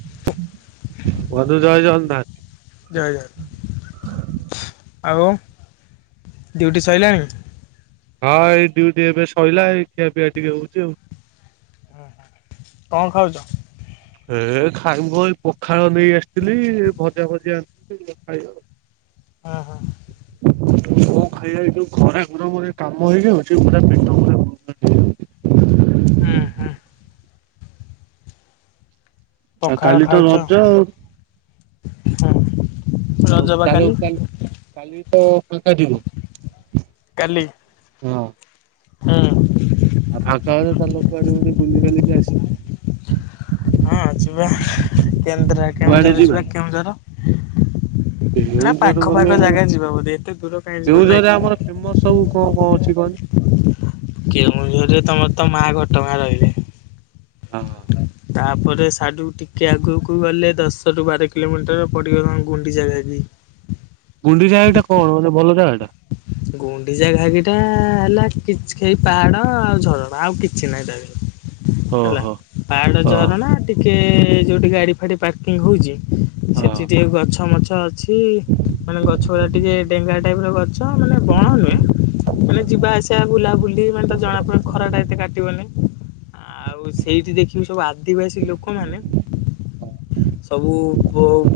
[unintelligible] ବଧୁ ଜୟ ଜଗନ୍ନାଥ। ଜୟ ଜଗନ୍ନାଥ। ଆଉ ଡ୍ୟୁଟି ସରିଲାଣି। ହଁ ଏଇ ଡ୍ୟୁଟି ଏବେ ସରଲା ଏଇ ଖିଆ ପିଆ ଟିକେ ହଉଛି ଆଉ। ହ କଣ ଖାଉଛ। ଏ ଖାଇ ଏ ପଖାଳ ନେଇ ଆସିଥିଲି ଭଜା ଭଜି ଆଣିଥିଲି ଖାଇବା। ହଁ ହଁ। କୋ ଖାଇବା ଯୋଉ ଖରା ଗରମରେ କାମ ହେଇଯାଉଛି ପୁରା ପେଟ ପ ହ। ହୁଁ ହୁଁ। ଆଉ ପଖାଳ କାଲି ତ ଖାଉଛ ରଜ ଆଉ। ହୁଁ ହଉ ରଜ ବା ଚାଲୁ କାଲି ଚାଲୁ ଚାଲି। ହ ଫାଙ୍କା ଦିବ। କାଲି। ହଁ। ହୁଁ। ଆ ତା କାଳରେ ତା ଲୋକ ଆଡେ ବଡେ ବୁଲି ବଲିିକି ଆସି। ହଁ ଯିବା କେନ୍ଦ୍ରା କେଉଁଝର ଯିବା କେଉଁଝର। [inaudible] ନା କେଉଁଝର ପାଖ ପାଖ ଗଲେ ଜାଗା ଯିବା ବୋଧେ ଏତେ ଦୂର କାହିଁ ଯିବା ନାଇଁ କି? କେଉଁଝରେ ଆମର ଫେମସ ସବୁ କଣ କଣ ଅଛି କହନି। କେଉଁଝରରେ ତମର ତ ମା ଘଟଗାଁ ରହିଲେ। ହଁ। ତାପରେ ସିଆଡୁକୁ ଟିକେ ଆଗକୁ ଗଲେ ଦଶରୁ ବାର କିଲୋମିଟର ପଡ଼ିବ କଣ ଗୁଣ୍ଡି ଜାଗା ବି। ଗୁଣ୍ଡିଚଘାଇ ଏଟା କଣ ମାନେ ଭଲ ଜାଗାଟା। ଗୁଣ୍ଡିଚା ଘାକଟା ହେଲା କି ଖଇ ପାହାଡ ଆଉ ଝରଣା ଆଉ କିଛି ନାହିଁ ତା। ହେଲା ଓହୋ ପାହାଡ ହଁ ଝରଣା ଟିକେ। ଟିକେ ଯେଉଁଠି ଗାଡ଼ି ଫାଡ଼ି ପାର୍କିଂ ହଉଛି ହଁ। ସେଠି ଟିକେ ଗଛ ମଛ ଛ ଅଛି ମାନେ ଗଛ ଗୁଡା ଟିକେ ଡେଙ୍ଗା ଟାଇପ ର ମାନେ ବଣ ନୁହେଁ ମାନେ ଯିବା ଆସିବା ବୁଲାବୁଲି ମାନେ ତ ଜଣା ପଡେ ଖରା ଟା ଏତେ କାଟିବନି, ଆଉ ସେଇଠି ଦେଖିବୁ ସବୁ ଆଦିବାସୀ ଲୋକମାନେ ସବୁ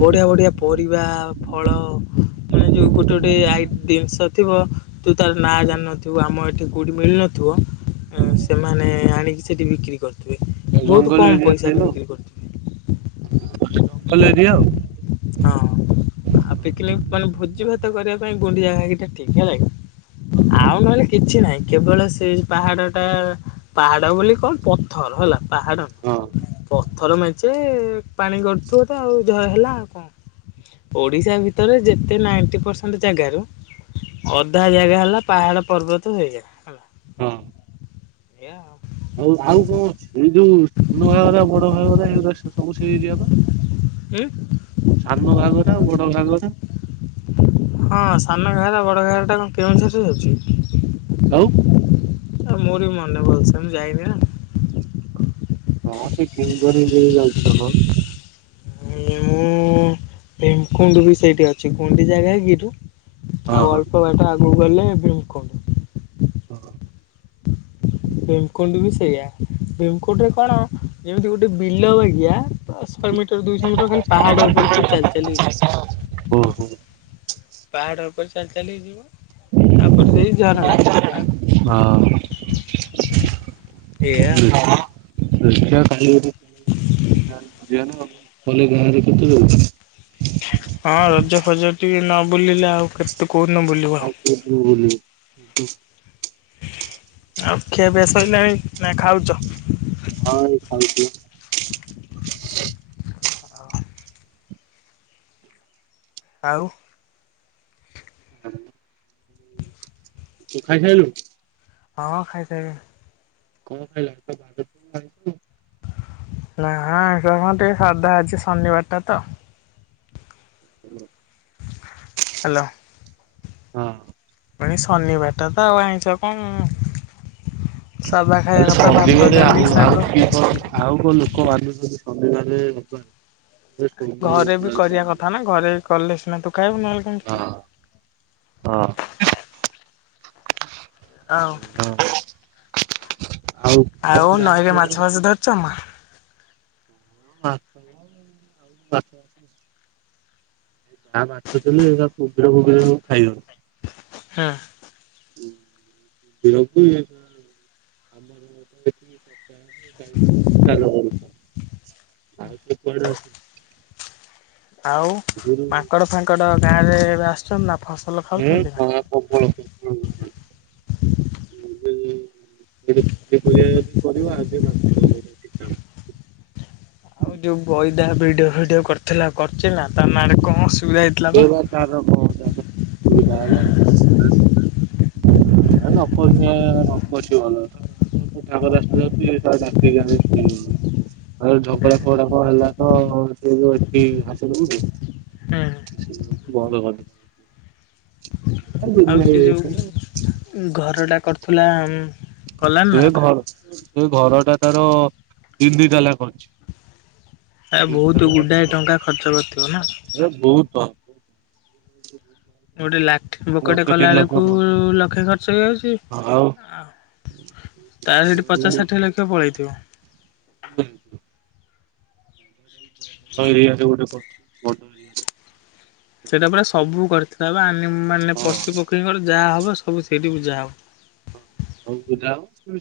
ବଢିଆ ବଢିଆ ପରି ପରିବା ଫଳ ମାନେ ଯୋଉ ଗୋଟେ ଗୋଟେ ଆଇ ଜିନିଷ ଥିବ ତୁ ତାର ନାଁ ଜାଣିନଥିବୁ ଆମ ଏଠି କୋଉଠି ମିଳିନଥିବ ସେମାନେ ଆଣିକି ସେଇଠି ବିକ୍ରି କରି ଜଙ୍ଗଲ ଏରିଆ ଖାଇଲୁ କରିଥିବେ ହଁ। ଜଙ୍ଗଲ ଏରିଆ ଆଉ । ହଁ ଆଉ ପିକନିକ ମାନେ ଭୋଜି ଭାତ କରିବା ପାଇଁ ଗୁଣ୍ଡିଚା ଘାଇ ଟା ଠିକ ହେଲା କି ଆଉ ନହେଲେ କିଛି ନାହିଁ କେବଳ ସେ ପାହାଡ ଟା ପାହାଡ ବୋଲି କଣ ପଥର ହେଲା ପାହାଡ଼ ହଁ ପଥ ଥର ମେଞ୍ଚେ ପାଣି ଗଡ଼ୁଥିବ ତ ଆଉ ଜ ହେଲା ଆଉ କଣ । ଓଡିଶା ଭିତରେ ଯେତେ ନାଇଣ୍ଟି ପରସେଣ୍ଟ ଜାଗାରୁ ଅଧା ଜାଗା ହେଲା ପାହାଡ ପର୍ବତ ହେଇଯାଏ ହେଲା। ହଁ। ଏୟା ଆଉ। ହଉ ଆଉ କଣ ଏଇ ଯୋଉ ସାନ ଘାଗରା ବଡ ଘାଗରା ଏଗୁରା ସବୁ ତମର ଏଇ ଏରିଆ ବା ଉଁ ସାନ ଘାଗରା ଆଉ ବଡ ଘାଗରା। ହଁ ସାନ ଘାଗରା ବଡ ଘାଗରା ଟା କଣ କେଉଁଝରରେ ଯାଉଛି? ଆଉ ମୋର ବି ମନେ ଭଲସେ ମୁଁ ଯାଇନି ନା । ହଁ ସେ ଫାର ଦେଇ ଯାଉଛି ନା । ମୁଁ ଭୀମକୁଣ୍ଡ ବି ସେଇଠି ଅଛି ଗୁଣ୍ଡିଚା ଘାଗିରୁ ହଁ ଆଉ ଅଳ୍ପ ବାଟ ଆଗକୁ ବୋଇଲେ ଭୀମକୁଣ୍ଡ। ହଁ। [inaudible] ଭୀମକୁଣ୍ଡ ବି ସେଇଆ ଭୀମକୁଣ୍ଡ ରେ କଣ ଯେମିତି ଗୋଟେ ବିଲ ବାଗିଆ ପାଶହ ମିଟର ଦୁଇଶହ ମିଟର ଖାଲି ପାହାଡ ଉପରେ ତୁ ଚାଲି ଚାଲିକି ଓହୋ ଯିବୁ। ପାହାଡ଼ ଉପରେ ଚାଲି ଚାଲିକି ଯିବୁ ତାପରେ ଯାଇ ଝରଣା ଆ ହଁ। [inaudible] ଦେଖିଆ କାଲି ଯଦି ଯାହା କରିଆ ନା ଆଉ ନହେଲେ ଗାଁରେ କେତେ ଯାଉଛି ହଁ ରଜ ଫଜ ଟି ନ ବୁଲିଲେ ଆଉ କେତେ? କୋଉଦିନ ବୁଲିବ ଆଉ କୋଉଦିନ ବୁଲିବୁ ଉଁ। ଆଉ ଖିଆ ପିଆ ସରିଲାହେଲାାଣି ନା ଖାଉଛି [inaudible] ହଁଇ ଖାଉଛି । ଆଉ। [inaudible] ତୁ ଖାଇ ସାରିଲୁ। ହଁ ଖାଇସାରିଲେଣି। କଣ ଭାଇ ଲାଗ ବା ଆଛ [inaudible] ନା ସେ ଟିକେ ସଧା ଅଛି ଶନିବାରଟା ତ। ହ୍ୟାଲୋ ହଁ। ଜି ଶନିବାରଟା ତ ଆଉ ଆଇଛ କଣ ସାଧା ଖାଇବା ତାହେଲେ କଥା ସବ ଭାତ ଗ ଆ ଡାଲି ଶାଗ। ଆଉ କିଏ କଣ ଆଉ କଣ ଲୋକ ବାଧୁଛନ୍ତି। ସମେ କହଲେ ରବ ଘରେ ବି କରିବା କଥା ନା ଘରେ ବି କଲେ ସିନା ତୁ ଖାଇବୁ ନହେଲେ କେମିତି ହଁ ହଁ ଆବ। ଆଉ କଣ ଆଉ ଗାଁ ନଈରେ ଖବର? ମାଛ ଫାଛ ଧରିଛ ମା ଆ ଯାହା ମାଛ ଥିଲୁୁବ ଫୁବ ସବୁ ଖାଇବ ହଁ। ବ ଆମର ଚା [inaudible] ଆଉ ତ ପଡଛ [inaudible] ଆଉ ମାଙ୍କଡ ଫାଙ୍କଡ ଗାଁରେ ଏବେ ଆସଚ ନା ଫାଷ୍ଟ ହୁଁ କଳ ଯ ପ ପରିବା ଯଦି କରିବ ଆଉ ବା କାମ [unintelligible] ଆଉ ଯୋଉ ବ ଭିଡ଼ିଓ ଫିଡ଼ିଓ କରିଥିଲା କରିଚ ନା ତା ନାରେ କଣ ଅସୁବିଧା ହେଇଥିଲା ଏ ବା ତାର ବହୁ ତା ସୁବିଧା ହେଲା ନ ନଛି ଭଲଙ୍କ ରା ଯାଉଛି ଡାକି ଖାଉନ ଆଉ ଝଗଡା ଫଗଡା କ ହେଲା ତ ସେ ଯୋଉ ଏଠି ହାସଉଛି ହୁଁ ଭଲ। ଆଉ ସେ ଯେଉଁ ଘରଟା କରୁଥିଲା ଆମ ସେ ଘର ସେ ଘର ଟା ତାର ତିନ ଦୁଇ ତାଲା କରଛି। ଆ ବହୁତ ଗୁଡ଼ାଏ ଟଙ୍କା ଖର୍ଚ୍ଚ କରିଥିବ ନା ହ ହଁ ନୋ ଲା ବୋକଟେ କଲା ବେଳକୁ ପଡୁଛି ଲକ୍ଷେ ଘ ସେଇଯଛି ଆଉ ଆଉ ତାର ସେଠି ପଚାଶ ଷାଠିଏ ଲକ୍ଷ ପଳେଇଛି। ପକେଇବ। ହୁଁ। ମଟର ଗାଡି [unintelligible] ସେଇଟା ପା ସବୁ କରିଥାଏ। ତବା। ମାନେ ପଶୁ ପକ୍ଷୀଙ୍କର ଯାହା ହବ ସବୁ ସେଇଠି ବୁଝା ହବ। ହଉ ବୁଝା ହୋଉ।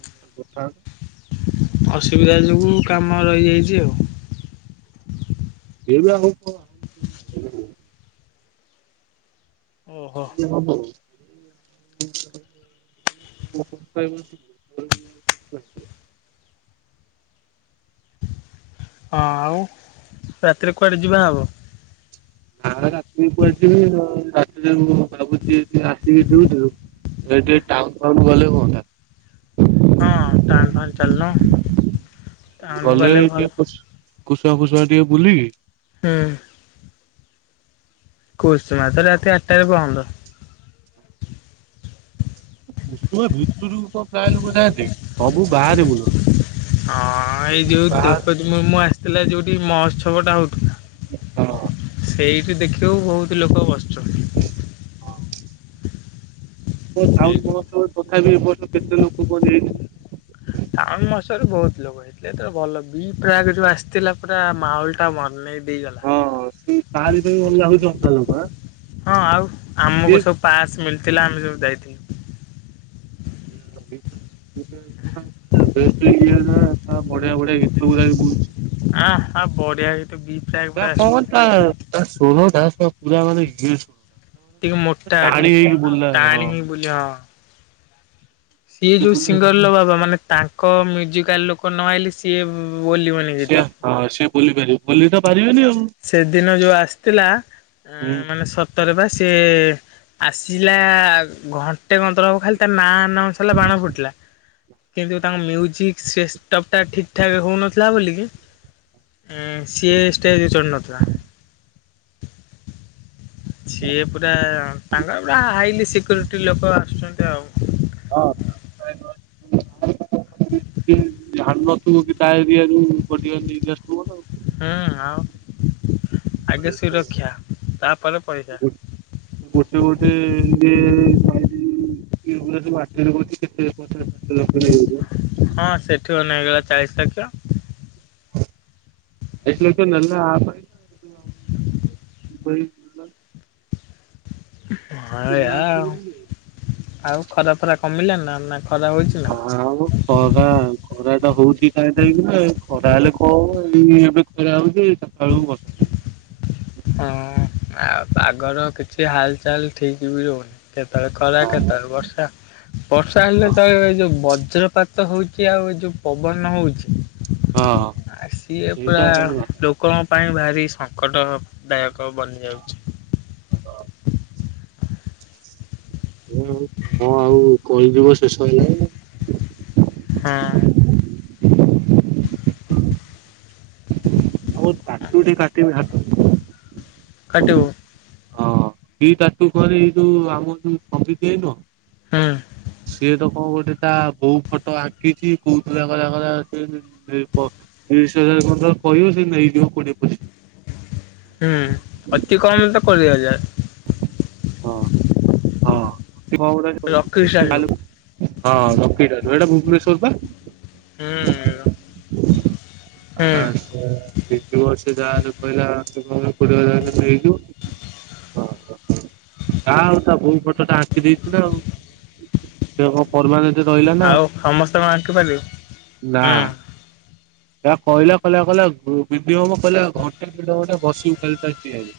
[unintelligible] ଅସୁବିଧା ଯୋଗୁଁ କାମ ରହିଯାଇଛି ଆଉ। ଏବେ ଆ କ [unintelligible] ଓହୋ ହଁ ଏବେ ହବ। [unintelligible] ହଁ ଆଉ ରାତିରେ କୁଆଡେ ଯିବା ହବ। ରାତିରେ କୁଆଡେ ଯିବି ରାତିରେ ମୁଁ ଭାବୁଛି ଆସିକି ଡିଉଟିରୁ ଏ ଟିକେ ଟାଉନ୍ ଫାଉନ୍ ଗଲେ ହୁଅଁନ୍ତା। ହଁ ଟାଉନ୍ ଫାଉନ୍ ଚାଲୁନ ଟାଉନୁ ଗଲେ ଭଲ। କୁସା ଫୁସା ଟିକେ ବୁଲିକି ହୁଁ। କୁସୁମା ତ ରାତି ଆଠଟାରେ ବନ୍ଦ। ଉଷୁଆ ଭିତରୁକୁ କଣ ପ୍ରାୟ ଲୋକ ଯାଆଁନ୍ତି। ସବୁ ବାହାରେ ବୁଲ ହଁ ଏଇ ଯୋଉ ଦ୍ରୋପତି ମୁର୍ମୁ ଆସ ହେଲେ ଯୋଉଠି ମହୋତ୍ସବ ଟା ହଉଥିଲା। ହଁ। ଏଇଠି ଦେଖିବାକୁ ବହୁତ ଲୋକ ବସୁ ଏ ଟାଉନ ସେଇଠି। ମହୋତ୍ସବ ତଥାପି ଏ ବର୍ଷ କେତେ ଲୋକ କୁହନି ହେଇଥିଲେ। ଟାଉନ୍ ମହୋତ୍ସବରେ ବହୁତ ଲୋକ ହେଇଥିଲେ। ହେତେବେଳେ ଭଲ ବିଲ ପ୍ରାଏ ଯୋଉ ଆସିଥିଲା ପୁରା ମାହୋଲ ଟା ମନେଇ ହଁ ସେ ବାହାରିକି ଲାଗୁଛି। [unintelligible] ବା। ହଁ ଆଉ ଆମକୁ ସବୁ ପାସ୍ ମିଲ୍ ଥିଲା ଆମେ ସବୁ ଯାଇଥିଲୁ। [unintelligible] ବଢିଆ ବଢିଆ ଗୀତ ଗୁଡାକ ବି ବହୁଛି। ନା ହଁ ବଢିଆ ଗୀ [unintelligible] ଶୁଣୁ ତା ସାହ ପୁରାଣରେ ଗିଡ୍ସ। ଟିକେ ମୋଟା ଟିକେ ଶୁଣୁନ ହଁ ଟାଣି ହେଇ ବୁଲ ହଁ। ସିଏ ଯୋଉ ସିଙ୍ଗର ଲୋ ବାବା। ମାନେ ତାଙ୍କ ମ୍ୟୁଜିକାଲ୍ ଲୋକ ନ ଆଇଲେ ସିଏ ଉଁ, ସିଏ ହଁ ସିଏ ବୋଲି ପାରିବ। ବୋଲି ତ ପାରିବେନି ଆଉ। ହୁଁ। ସେଦିନ ଯୋଉ ଆସିଥିଲା ଅଁ, ମାନେ ସତରେ ବା ସି ସେ ଆସିଲା ଘଣ୍ଟେ କନ୍ତୁରୁ ଖାଲି ତା ନାଁ ନାଁ ସରଲା ବାଣ ଫୁଟିଲା କିନ୍ତୁ ତାଙ୍କ ମ୍ୟୁଜିକ୍ ସିଷ୍ଟମ୍ ଟା ଠିକ ଠାକ ହଉନଥିଲା ବୋଲିକି ଏଁ, ସିଏ ଷ୍ଟେଜ୍ [unintelligible] ନଥିଲା। ସିଏ ପୁରା ତାଙ୍କର ପୁରା ହାଇଲି ସିକ୍ୟୁରିଟି ଲୋକ ଆସୁଛନ୍ତି। ସିଏ ଆଉ [inaudible] ଯାହା ନଥିବୁ କି ତା ଏରିଆରୁ ପଟିଆ ନେଇକି ଆସିଥିବ ନା ହଁ, ଆଉ ଆଗେ ଗୋଟେ ସୁରକ୍ଷା ଗୋଟେ ତାପରେ ପଇସା ଇଏ ଯାଇଥିଲି କିଏ କହୁଚନ୍ତି ମୁଁ [unintelligible] କରୁଛି। କେତେ ହଁ ପଚାଶ ଷାଠିଏ ଲକ୍ଷ ସେଠି ନେଇଯିବ ପରା ନେଇ ହେଗଲା ଚାଳିଶ ଲକ୍ଷ। [unintelligible] ନେଲା ଆ ସହିତ [unintelligible] ହଁ ଏଇଆ ଅଛି ଆଉ ବୋଲି ନେଲା। ଆଉ ଖରାପ ଖରା କମିଲା ନା ନା କ ହଁ, ହଁ, ମୋ ଖରା ଖରା ଟା ହଉଛି ଟାଏଁ ଟାଇଁ କି ନା। ଖରା ହେଲେ କଣ ହବ, ଏଇ ଏବେ ଖରା ହଉଚି ଏଇ ଚାଟା ବେଳକୁ ବର୍ଷା ହେଇ [inaudible] ହଁ ଆଉ ପାଗର କିଛି ହାଲଚାଲ ଠିକ ବି ରହୁନି। କେତେବେଳେ ଖରା କେତେବେଳେ ବର୍ଷା, ବର୍ଷା ହେଲେ ତୋ ଏଇ ଯୋଉ ବ ବଜ୍ରପାତ ହଉଚି ଆଉ ଏ ଯୋଉ ପବନ ହଉଛି ହଁ ଆ ସିଏ ପୁରା ସେଇଟା କଣ ଲୋକଙ୍କ ପାଇଁ ଭାରି ସଙ୍କଟର ଦାୟ ଙ୍କ ବନିଯାଉଛି। କୁହ ସେମିତି କଣ ଆଉ କହିଯିବ ତୁ ଶୋଇଲୁଣି ନା? ହଁ। [unintelligible] ବୋହୁତ କାକୁଡି କାଟିବି ହା କାଟିବ ହଁ ଦି ତାଠୁ କରେ ଏଇ ଯୋଉ ଆମ ଯୋଉ ସଙ୍ଗିତି ଭାଇ ନୁହଁ। ହୁଁ ହଁ ଗୋଟେ ତା ବୋଉ ଫଟୋ ଆଙ୍କିଛି କୋଉଥିଲା କହିଲା କହିଲା ସେ ତିରିଶ ହଜାର କହିବ ସେ ନେଇଯିବ କୋଡିଏ ପଚିଶି ହୁଁ ଅତି କମ ତ କୋଡିଏ ହଜାର। ହଁ ହଁ ହଁ ରଖିକି ଛାଡ଼ିବୁ ହୁଁ। ଏଟା ଭୁବନେଶ୍ଵର ବା ହୁଁ ଆଛା ଯାହା କହିଲ [unintelligible] ଓ ଯା ଆଉ ତା ବୋଉ ଫଟୋ ଟା ଆଙ୍କି ଦେଇଛି ନା ଆଉ ସେ କଣ ପରମାନେଟ। ଆଉ ସମସ୍ତେଙ୍କଣ ଆଙ୍କି ପାରିବେ ହୁଁ। ଯା କହିଲା କହିଲା କହିଲା ବିଡିଓଙ୍କୁ ଘଣ୍ଟେ ଦେଡଘଣ୍ଟେ ବସିବ।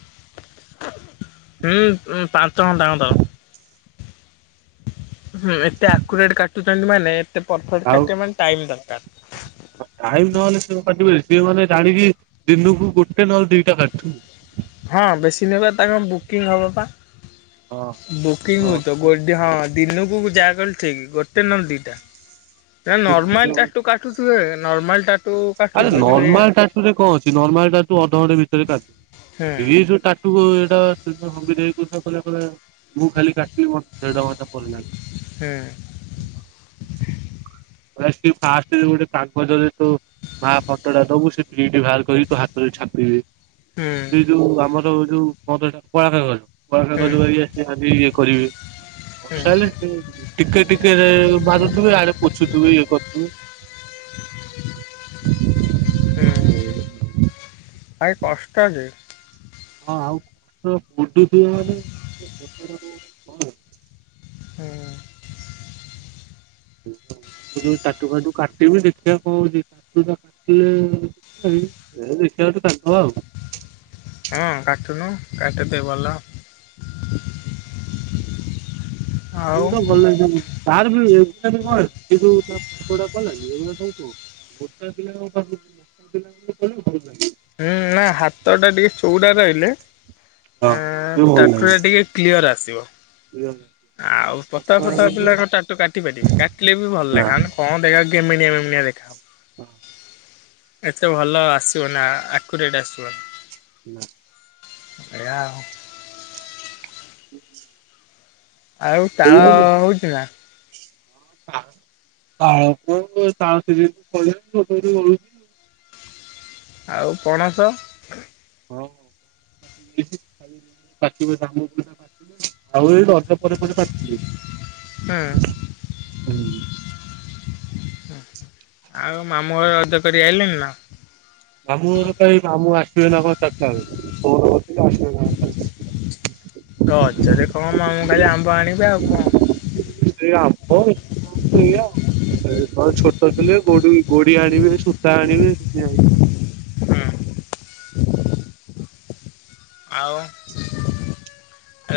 ହୁଁ ପାଞ୍ଚ ଘନ୍ତା ଟାଙ୍କ ତର। ହୁଁ ଏତେ ଆକୁରେଟ କାଟୁଛନ୍ତି ମାନେ ଏତେ ପରଫେକ୍ଟ ଆଉ କାଟିବା ମେ ଟାଇମ୍ ଦ ସେଏ ମାନେ ଜାଣିକି ଦିନକୁ ଗୋଟେ ନହଲେ ଦିଟା କାଟୁିବ। ହଁ ବେଶୀ ଦିନବେ ତାଙ୍କ ବୁକିଂ ହବ ପା ହଁ। ବୁକିଂ ହ ଗୋ ହ। ଦିନକୁ ଯାହା କଲେ ଠିକ ଗୋଟେ ନହେଲେ ଦୀଟା। ନା ନର୍ମାଲ ଟାଟୁ କାଟୁଥିବେ ନର୍ମାଲ ଟା। ଆରେ ନର୍ମାଲ ଟାଟୁ ରେ କଣ ଅଛି ନର୍ମାଲ ଟାଟୁ ଅଧଘଣ୍ଟା ଭିତରେ ହୁଁ କାନ୍ଦ ଯୋଉ ଟାଟୁ। କ ମୁଁ ଖାଲି କା। ଦେଢ଼ ଘଣ୍ଟା ପଳେଇଲାଣି। ହୁଁ ଫାଷ୍ଟ ଗୋଟେ କାଗଜରେ ତୁ ମା ଫଟ ଟା ଦବୁ ସେ ପ୍ରିଣ୍ଟ ବାହାର କରିକି ତୋ ହାତରେ ଛାପିବେ। ହୁଁ ଏଇ ଯୋଉ ଆମର ଯୋଉ। କତ ପା କରଛୁ। ବଳ ହୁଁ କାଗଜ ବି ଆସି ଖା ବି। କରିବେ? ବର୍ଷା ହେଲେ ଟିକେ ଟିକେ ବାଧୁଥିବେ ଆଡେ [unintelligible] ଆ କଷ୍ଟ ଯେ ହଁ ଆଉ ବୁ [unintelligible] ହୁଁ [inaudible] ଯୋଉ ଚାଟୁ ଫାଟୁ କାଟିବି ଦେଖିବା କଣ ହେଉଛି କାଟିଲେ ଦେଖିବା କାଙ୍କ ଆଉ। ହୁଁ କାଟୁନୁ କାଟି ଦେ ଭଲ। ଆଉ ତ ଭଲଇ ତାର ବି ଏ କଣ ସେୁଟା କଲାନି ଏ [unintelligible] ହୁ ଗୋଟା ପିଲାଙ୍କ ପାଖକୁ ଗୋଟା ପିଲାଙ୍କୁ କଲୁ ହୁଁ ନା ହାତ ଟା ଟିକେ ଚଉଡା ରହିଲେ ହଁ ଏ ତାଙ୍କୁ ର ଟିକେ କ୍ଲିୟର ଆ ଆସିବ ଆଉ ପତା ଫତା ପିଲା ଟାଟୁ କାଟି ପାରିବେ କାଟିଲେ ବି ଭଲ ଲାଗେ ହ ନା କଣ ଦେଖା କେମିନିଆ ହଁ [inaudible] ଏତେ ଭଲ ଆସିବ ନା ଆ ଆକୂରେଟ୍ ଆସିବ ହଁ [inaudible] ଏଆ ଆଉ ଆ [inaudible] ଆଉ ତାଳ ଅ ହଉଛି ନା ତାଳ ତାଳୋଟୁଛି ଆ [unintelligible] ଆଉ ପଣସ ହଁିବ ଆଉ ଏଇଠ ରା ପରେ [unintelligible] ହୁଁ ଆଉ ମାମୁଁ ହରେ ରଜ କରି ଆଇିଲେଣିି ନା ମାମୁଁ ତ ହେଇ ମାମୁଁ ଆସିବେ ନା କଣ ଚାରିଟା ବେଳେ ଫୋନ୍ କରିଥିଲେ ଆସିବା ପାଇଁ। ରଜ ରେ କ ମାମୁଁ କହିଲେ ଆମ୍ବ ଆଣିବ ବଓ କ [unintelligible] ଓ ଏଇଆ ଛୋଟ ଥିଲେ କୋଉଠି ଵି ଗୋଡି ଆଣିବେ ସୂତା ଆଣିବେ ଦେ୍ ହୁଁ ଆଉ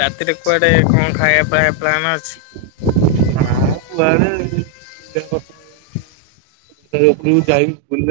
ରାତିରେ କୁଆଡେ କଣ ଖାଇବା ଫାଇବା ପ୍ଲାନ ଅଛି ହଁ କୁଆଡ଼େ ଯାଇ ବଲେ [unintelligible]